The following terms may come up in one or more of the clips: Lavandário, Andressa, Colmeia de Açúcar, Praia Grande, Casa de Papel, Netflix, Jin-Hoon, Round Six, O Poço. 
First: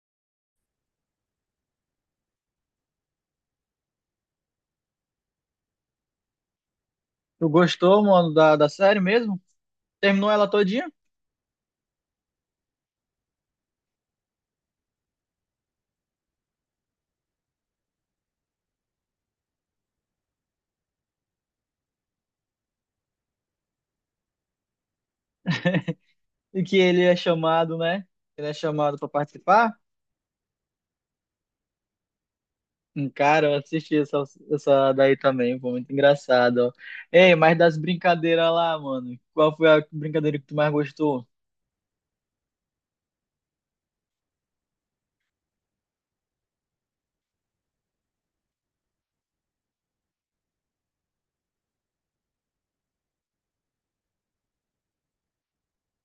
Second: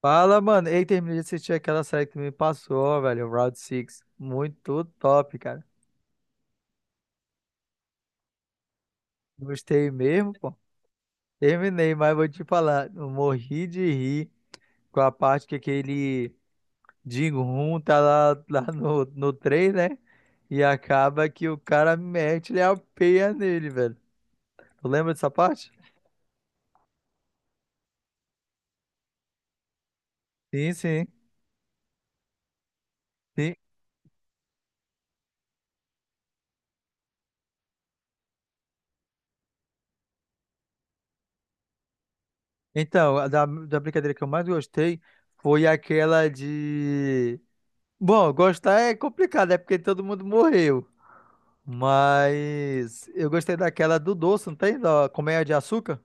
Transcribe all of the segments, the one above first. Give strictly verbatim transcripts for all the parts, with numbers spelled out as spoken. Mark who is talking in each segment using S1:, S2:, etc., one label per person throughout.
S1: Fala, mano. Ei, terminei de assistir aquela série que tu me passou, velho. Round Six. Muito top, cara.
S2: Tu gostou, mano, da, da série mesmo?
S1: Gostei
S2: Terminou
S1: mesmo,
S2: ela
S1: pô.
S2: todinha?
S1: Terminei, mas vou te falar, eu morri de rir com a parte que aquele Jin-Hoon tá lá, lá no, no trem, né? E acaba que o cara mete-lhe a peia nele, velho. Tu lembra dessa parte?
S2: E que ele é chamado, né? Ele é chamado pra participar?
S1: Sim, sim.
S2: Hum, Cara,
S1: Sim.
S2: eu assisti essa, essa daí também, foi muito engraçado, ó. Ei, mas das brincadeiras lá, mano, qual foi a brincadeira que tu mais gostou?
S1: Então, a da, da brincadeira que eu mais gostei foi aquela de. Bom, gostar é complicado, é porque todo mundo morreu. Mas eu gostei daquela do doce, não tem? Da Colmeia de Açúcar?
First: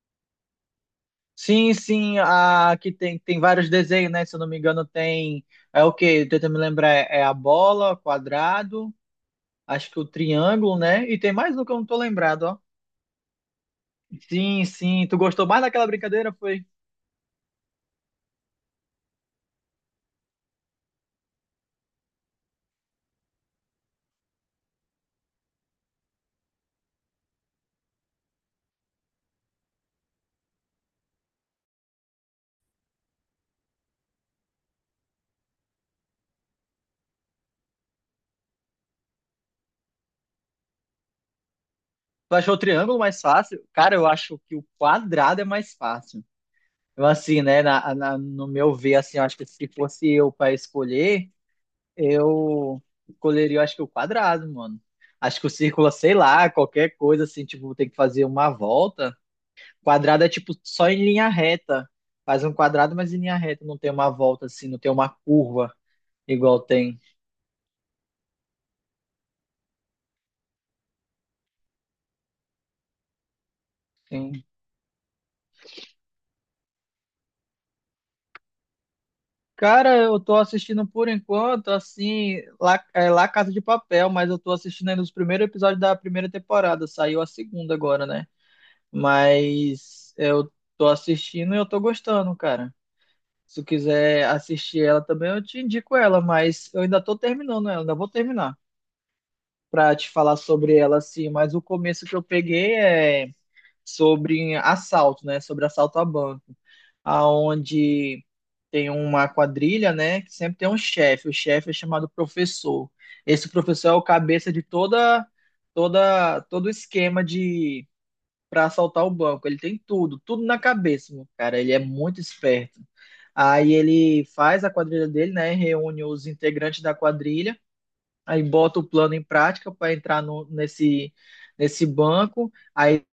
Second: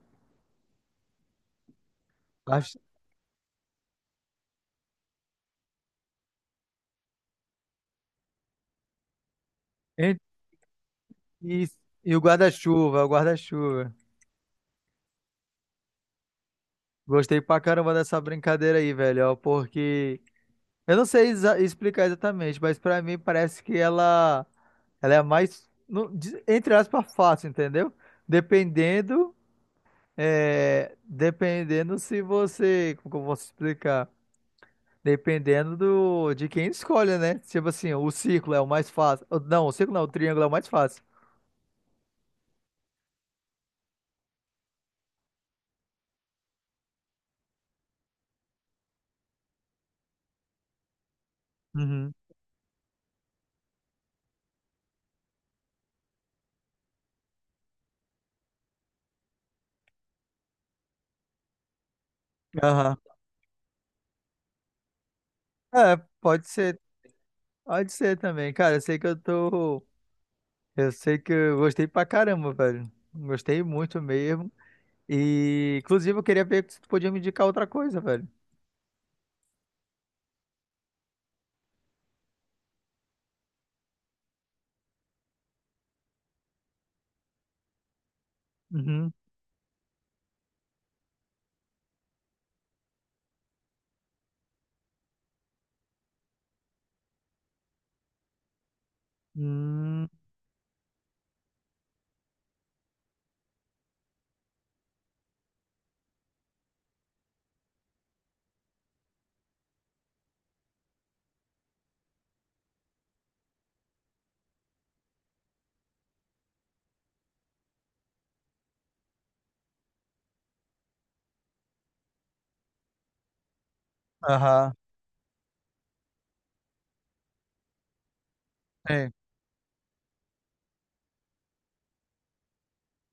S2: Sim, sim, a
S1: Acho-
S2: que tem, tem vários desenhos, né? Se eu não me engano, tem. É o quê? Tenta me lembrar, é é a bola, quadrado, acho que o
S1: E,
S2: triângulo, né? E tem mais um
S1: e-
S2: que eu não tô
S1: e o
S2: lembrado, ó.
S1: guarda-chuva, o guarda-chuva.
S2: Sim, sim. Tu gostou mais daquela brincadeira? Foi?
S1: Gostei pra caramba dessa brincadeira aí, velho, ó, porque eu não sei exa- explicar exatamente, mas pra mim parece que ela ela é mais no- de- entre aspas fácil, entendeu? Dependendo é, dependendo se você, como que eu posso explicar? Dependendo do, de quem escolhe, né? Tipo assim, o círculo é o mais fácil. Ou não, o círculo não, o triângulo é o mais fácil.
S2: Tu achou o triângulo mais fácil? Cara, eu acho que o quadrado é mais fácil. Eu, assim, né, na, na- no meu ver, assim, eu acho que se fosse eu para escolher,
S1: Uhum.
S2: eu escolheria, eu acho que o quadrado, mano. Acho que o círculo, sei lá, qualquer coisa, assim, tipo, tem que fazer uma volta. Quadrado é, tipo, só em linha reta. Faz um quadrado,
S1: Aham.
S2: mas em linha reta, não tem uma volta, assim, não tem uma curva
S1: É, pode
S2: igual
S1: ser,
S2: tem.
S1: pode ser também. Cara, eu sei que eu tô. Eu sei que eu gostei pra caramba, velho. Gostei muito
S2: Tem-
S1: mesmo. E, inclusive, eu queria ver se tu podia me indicar outra coisa, velho.
S2: Cara, eu tô assistindo por enquanto, assim, lá, é, lá Casa de Papel, mas eu tô assistindo ainda os primeiros episódios da primeira temporada. Saiu a segunda agora, né?
S1: Uhum.
S2: Mas eu tô assistindo e eu tô gostando, cara. Se tu quiser assistir ela também, eu te indico ela, mas eu ainda tô terminando ela, ainda vou terminar pra
S1: Hum.
S2: te falar sobre ela, assim. Mas o começo que eu peguei é sobre assalto, né? Sobre assalto a banco, aonde tem uma quadrilha, né? Que sempre tem um chefe. O chefe é chamado professor. Esse professor é o cabeça de toda, toda, todo o esquema de para assaltar o banco. Ele tem tudo, tudo na cabeça, meu cara. Ele é muito esperto. Aí ele faz a
S1: Aham.
S2: quadrilha dele, né? Reúne os integrantes da quadrilha, aí bota o
S1: É.
S2: plano em prática para entrar no, nesse, nesse banco. Aí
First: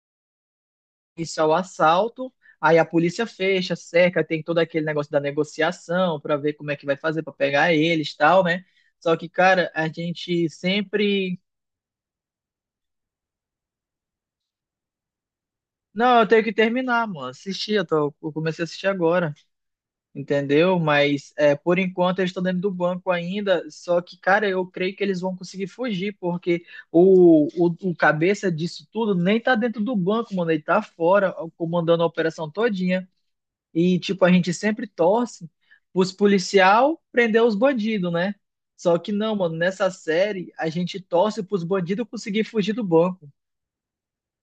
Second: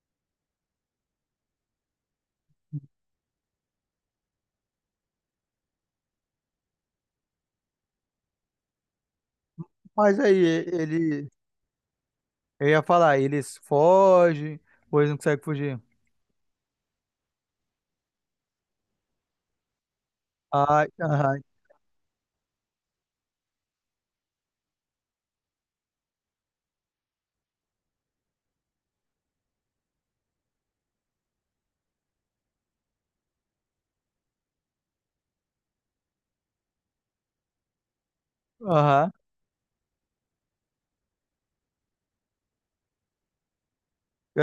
S2: iniciar o assalto, aí a polícia fecha, cerca, tem todo aquele negócio da negociação para ver como é que vai fazer para pegar eles, e tal, né? Só que, cara, a
S1: Mas aí,
S2: gente
S1: ele.
S2: sempre
S1: Eu ia falar, eles fogem, ou eles não conseguem fugir.
S2: não, eu tenho que terminar, mano. Assisti, eu, tô, eu comecei a assistir agora, entendeu?
S1: Ai,
S2: Mas
S1: aham,
S2: é, por enquanto eles estão dentro do banco ainda. Só que, cara, eu creio que eles vão conseguir fugir, porque o, o, o cabeça disso tudo nem tá dentro do banco, mano. Ele tá fora, comandando a operação todinha. E, tipo, a gente sempre torce os policial prender os bandidos, né? Só
S1: aham.
S2: que não, mano, nessa série a gente torce pros bandidos conseguir fugir do banco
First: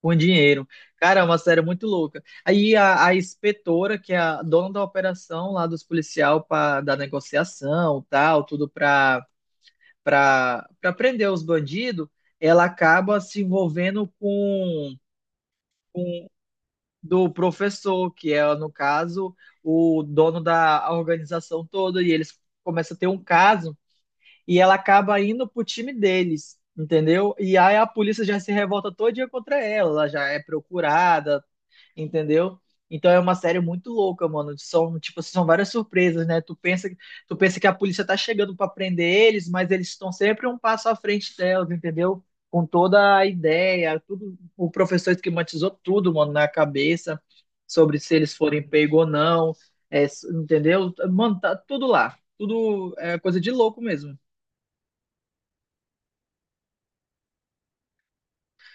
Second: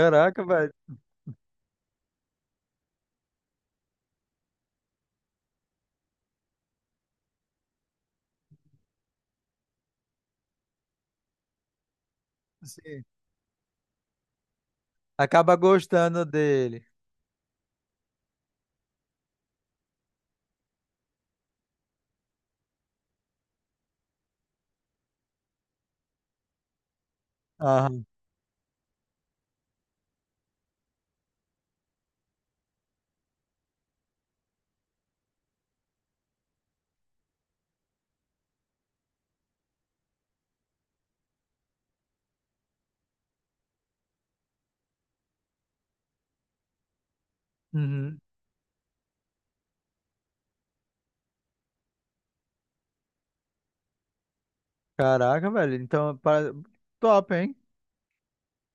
S2: com dinheiro.
S1: velho.
S2: Cara, é uma série muito louca. Aí a, a inspetora, que é a dona da operação lá dos policial pra, da negociação, tal, tudo pra, pra, pra prender os bandidos, ela
S1: Assim,
S2: acaba se envolvendo com
S1: acaba gostando dele.
S2: do professor, que é, no caso, o dono da organização toda, e eles começam a ter um caso, e ela acaba indo pro time deles, entendeu? E aí a
S1: Aham.
S2: polícia já se revolta todo dia contra ela, ela já é procurada, entendeu? Então é uma série muito louca, mano. São, tipo, assim, são várias surpresas, né? Tu pensa, tu pensa que a polícia tá chegando pra prender eles, mas eles estão sempre um passo à frente delas, entendeu? Com toda a ideia, tudo, o professor esquematizou tudo, mano, na cabeça sobre se
S1: Uhum.
S2: eles forem pegos ou não, é, s- entendeu? Mano, tá tudo lá. Tudo é coisa de louco mesmo.
S1: Caraca, velho. Então, para top, hein?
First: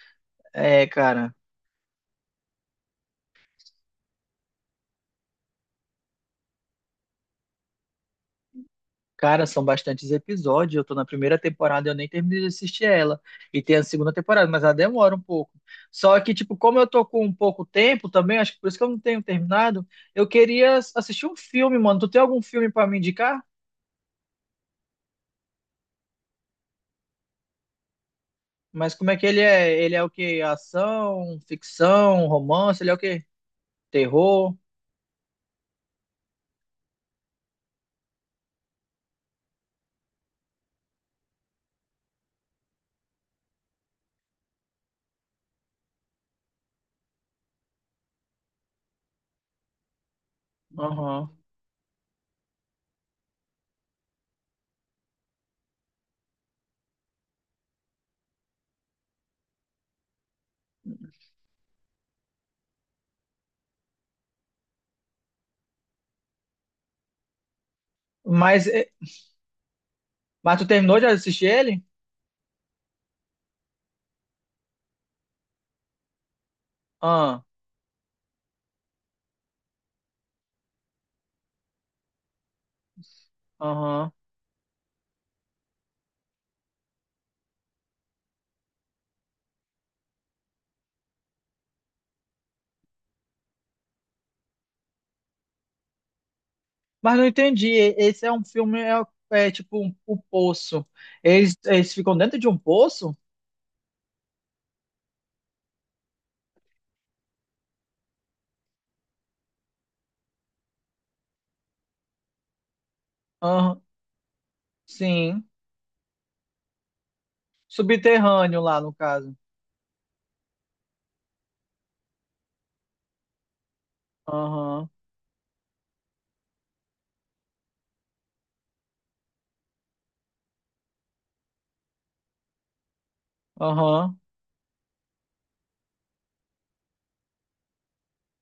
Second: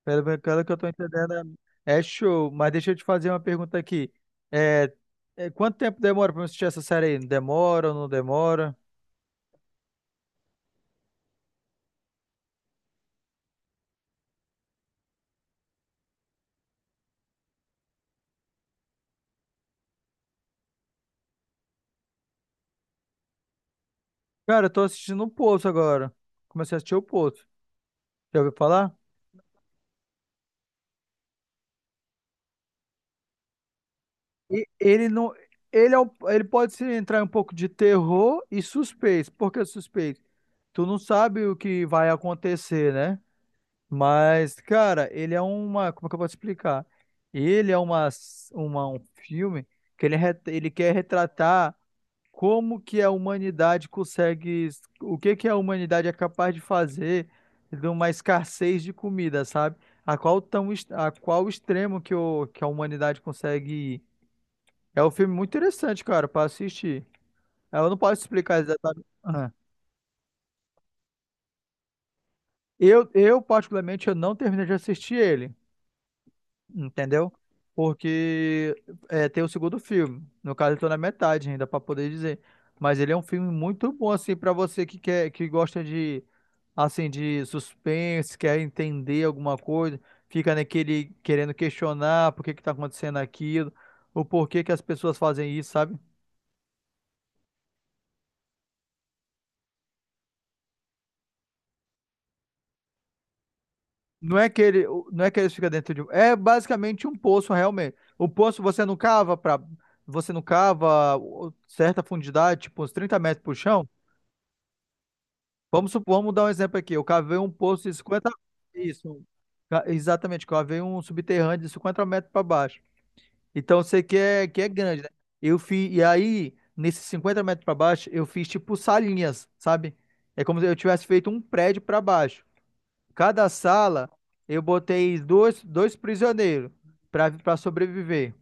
S1: Pelo pelo que eu tô
S2: É,
S1: entendendo,
S2: cara.
S1: é é show. Mas deixa eu te fazer uma pergunta aqui. É... é, Quanto tempo demora pra eu assistir essa série aí? Demora ou não demora?
S2: Cara, são bastantes episódios. Eu tô na primeira temporada, eu nem terminei de assistir ela. E tem a segunda temporada, mas ela demora um pouco. Só que, tipo, como eu tô com um pouco tempo também, acho que por isso que eu não tenho terminado, eu queria ass- assistir um filme, mano. Tu tem algum filme pra me indicar?
S1: Cara, eu tô assistindo o Poço agora. Comecei a assistir o Poço. Já ouviu falar?
S2: Mas como é que ele é? Ele é o quê? Ação, ficção, romance? Ele é o quê? Terror?
S1: E ele não. Ele, é um- ele pode se entrar em um pouco de terror e suspense. Por que suspense? Tu não sabe o que vai acontecer, né? Mas, cara, ele é uma. Como é que eu vou te explicar? Ele é uma, uma, um filme que ele, re- ele quer
S2: Aham.
S1: retratar como que a humanidade consegue. O que que a humanidade é capaz de fazer de uma escassez de comida, sabe? A qual, tão, est- a qual extremo que, o, que a humanidade consegue ir. É um filme muito interessante, cara, pra assistir. Eu não posso explicar
S2: Mas, é-
S1: exatamente. Ah.
S2: mas tu terminou de assistir ele?
S1: Eu, eu, particularmente, eu não terminei de assistir ele, entendeu?
S2: Ah,
S1: Porque é, tem o segundo filme. No caso, eu tô na metade ainda pra poder dizer. Mas ele é um filme muito bom,
S2: aham.
S1: assim, pra você que quer, que gosta de, assim, de suspense, quer entender alguma coisa, fica naquele querendo questionar por que que tá acontecendo aquilo, o porquê que as pessoas fazem isso, sabe?
S2: Mas não entendi. e- Esse é um filme, é, é tipo um, o poço. Eles, eles ficam dentro de um poço?
S1: Não é que ele, não é que ele fica dentro de, um- é basicamente um poço realmente. O poço você não cava para, você não cava o- certa fundidade, tipo uns trinta metros pro
S2: Aham,
S1: chão.
S2: sim.
S1: Vamos supor, vamos dar um exemplo aqui. Eu cavei um poço de cinquenta.
S2: Subterrâneo lá, no
S1: Isso. Um
S2: caso.
S1: Ca- exatamente, cavei um subterrâneo de cinquenta metros para baixo. Então eu sei que é, que é
S2: Aham,
S1: grande, né? Eu fiz, e aí, nesses cinquenta metros para baixo, eu fiz tipo salinhas, sabe? É como se eu tivesse feito um prédio para baixo. Cada sala,
S2: aham.
S1: eu botei dois, dois prisioneiros para para sobreviver.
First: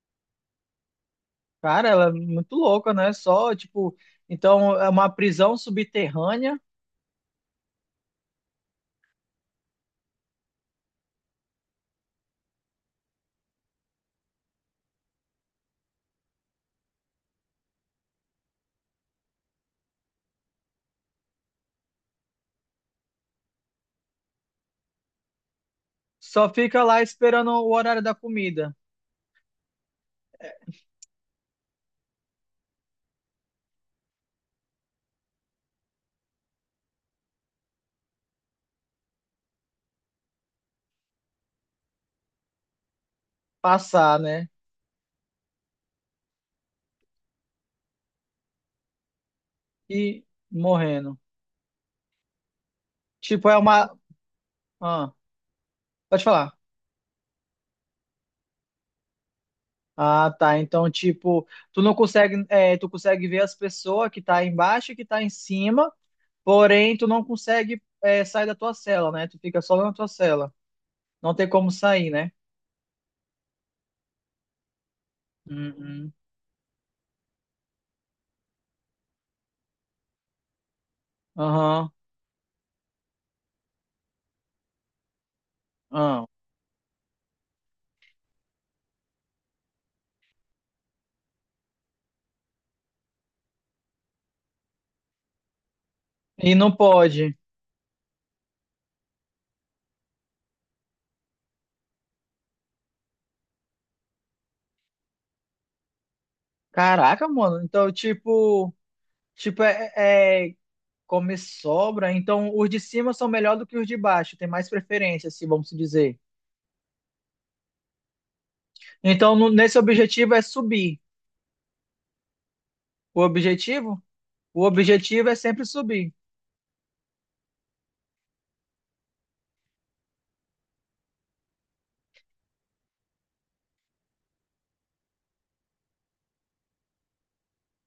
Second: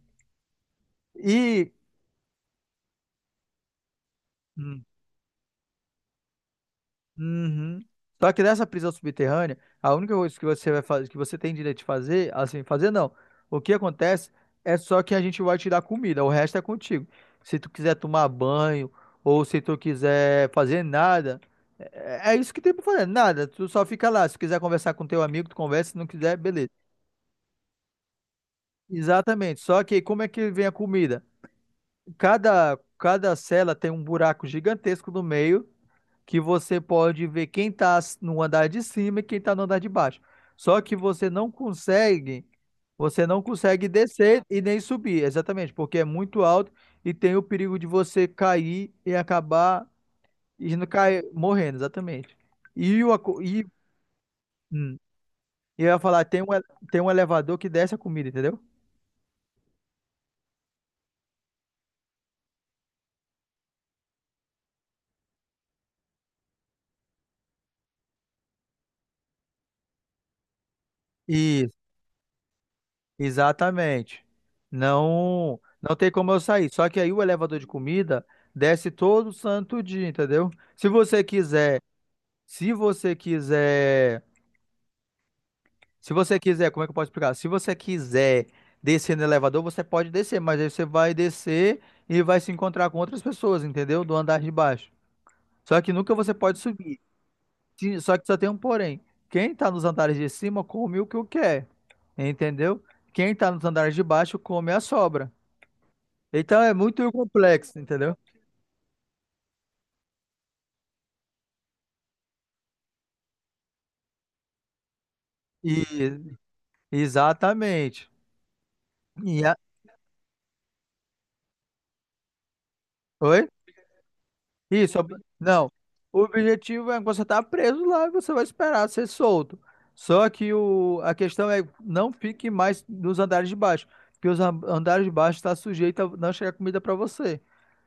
S1: E.
S2: Cara, ela é muito louca, né? Só, tipo, então é uma prisão subterrânea,
S1: Uhum. Só que nessa prisão subterrânea, a única coisa que você vai fazer, que você tem direito de fazer, assim, fazer não. O que acontece é só que a gente vai te dar comida, o resto é contigo. Se tu quiser tomar banho ou se tu quiser fazer nada, é, é isso que tem pra fazer, nada. Tu só fica lá. Se quiser conversar com teu amigo, tu conversa, se não quiser,
S2: só
S1: beleza.
S2: fica lá esperando o horário da comida
S1: Exatamente. Só que como é que vem a comida? Cada cada cela tem um buraco gigantesco no meio que você pode ver quem está no andar de cima e quem está no andar de baixo. Só que você não consegue, você não consegue
S2: passar,
S1: descer
S2: né?
S1: e nem subir, exatamente, porque é muito alto e tem o perigo de você cair e acabar
S2: E
S1: e não
S2: morrendo.
S1: cair, morrendo, exatamente. E, o, aco-
S2: Tipo, é
S1: e,
S2: uma.
S1: hum,
S2: Ah,
S1: e eu ia
S2: pode
S1: falar, tem um,
S2: falar.
S1: ele- tem um elevador que desce a comida, entendeu?
S2: Ah, tá. Então, tipo, tu não consegue, é, tu consegue ver as pessoas que tá embaixo e que tá em cima, porém tu não consegue, é, sair da tua cela, né? Tu fica só na tua cela. Não tem como sair, né?
S1: Exatamente. Não, não tem
S2: Uhum.
S1: como eu sair. Só que aí o elevador de comida desce todo santo dia, entendeu? Se você quiser,
S2: Aham.
S1: se você quiser, se
S2: Ah.
S1: você quiser, como é que eu posso explicar? Se você quiser descer no elevador, você pode descer, mas aí você vai descer e vai se encontrar com outras pessoas, entendeu? Do andar de baixo. Só que nunca você
S2: E
S1: pode
S2: não
S1: subir.
S2: pode.
S1: Se- Só que só tem um porém. Quem tá nos andares de cima come o que eu quer, entendeu? Quem tá nos andares de baixo come a sobra. Então é muito
S2: Caraca, mano.
S1: complexo,
S2: Então,
S1: entendeu?
S2: tipo, tipo é, é come sobra. Então, os de cima são melhor do que os de baixo. Tem mais preferência, assim, vamos dizer.
S1: E exatamente.
S2: Então,
S1: E
S2: no-
S1: a-
S2: nesse objetivo é subir. O
S1: Oi?
S2: objetivo? O
S1: Isso. Ob-
S2: objetivo é sempre
S1: Não.
S2: subir.
S1: O objetivo é que você tá preso lá e você vai esperar ser solto. Só que o... a questão é não fique mais nos andares de baixo, porque os an- andares de baixo está sujeito a não chegar comida para você.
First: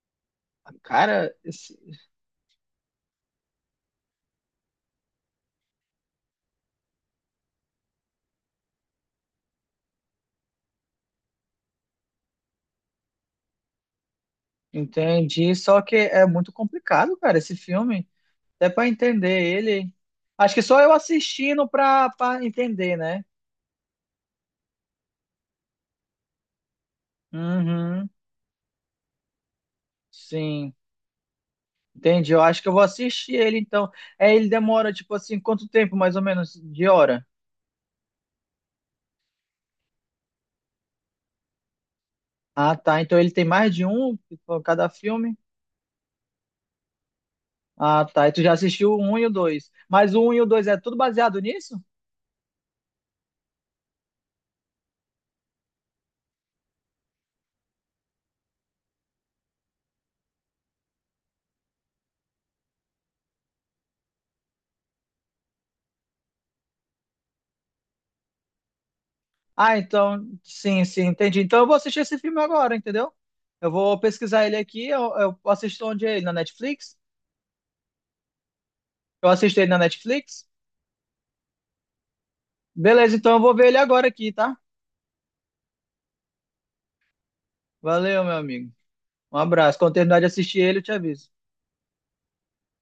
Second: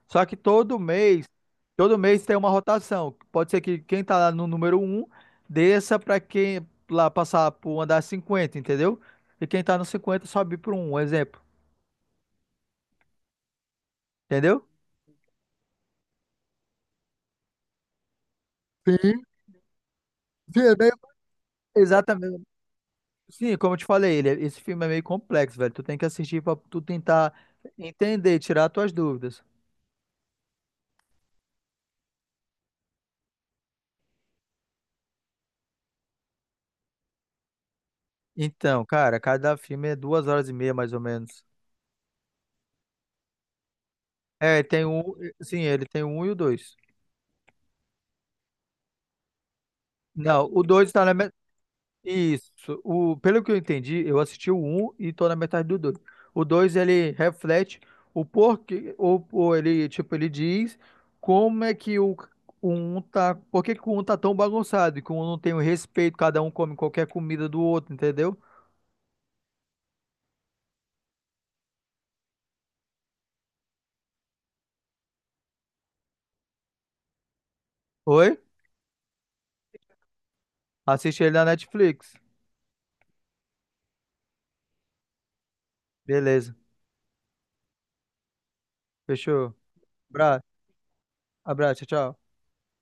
S1: Só que todo mês,
S2: Cara, esse-
S1: todo mês tem uma rotação. Pode ser que quem tá lá no número um desça para quem lá passar pro andar cinquenta, entendeu? E quem tá no cinquenta sobe para um, um exemplo. Entendeu?
S2: entendi, só que é muito complicado, cara, esse filme. Até pra
S1: Sim,
S2: entender ele. Acho
S1: sim,
S2: que
S1: é
S2: só eu
S1: meio.
S2: assistindo pra,
S1: Exatamente.
S2: pra entender, né?
S1: Sim, como eu te falei, ele, é- esse filme é meio complexo, velho. Tu tem que assistir pra tu tentar
S2: Uhum,
S1: entender, tirar tuas dúvidas.
S2: sim. Entendi. Eu acho que eu vou assistir ele, então. É, ele demora, tipo assim, quanto tempo, mais ou menos, de hora?
S1: Então, cara, cada filme é duas horas e meia, mais ou menos.
S2: Ah, tá. Então ele tem mais de um
S1: É,
S2: por
S1: tem
S2: cada
S1: um.
S2: filme?
S1: Sim, ele tem um e o dois.
S2: Ah, tá. E tu já assistiu o um e o dois. Mas o um e o
S1: Não, o
S2: dois é
S1: dois
S2: tudo
S1: tá na.
S2: baseado nisso?
S1: Isso. O, pelo que eu entendi, eu assisti o um e tô na metade do dois. O dois ele reflete o porquê, ou, ou ele, tipo, ele diz como é que o, o um tá, por que que o um tá tão bagunçado e que o um não tem o respeito, cada um come qualquer comida do outro, entendeu?
S2: Ah, então, sim, sim, entendi. Então eu vou assistir esse filme agora, entendeu? Eu vou pesquisar ele aqui, eu, eu assisto onde é ele? Na Netflix?
S1: Oi?
S2: Eu assisto ele na Netflix?
S1: Assiste ele na Netflix.
S2: Beleza, então eu vou ver ele agora aqui, tá?
S1: Beleza.
S2: Valeu, meu amigo. Um
S1: Fechou.
S2: abraço. Quando terminar de
S1: Abra-
S2: assistir ele, eu te aviso.
S1: Abraço, tchau, tchau.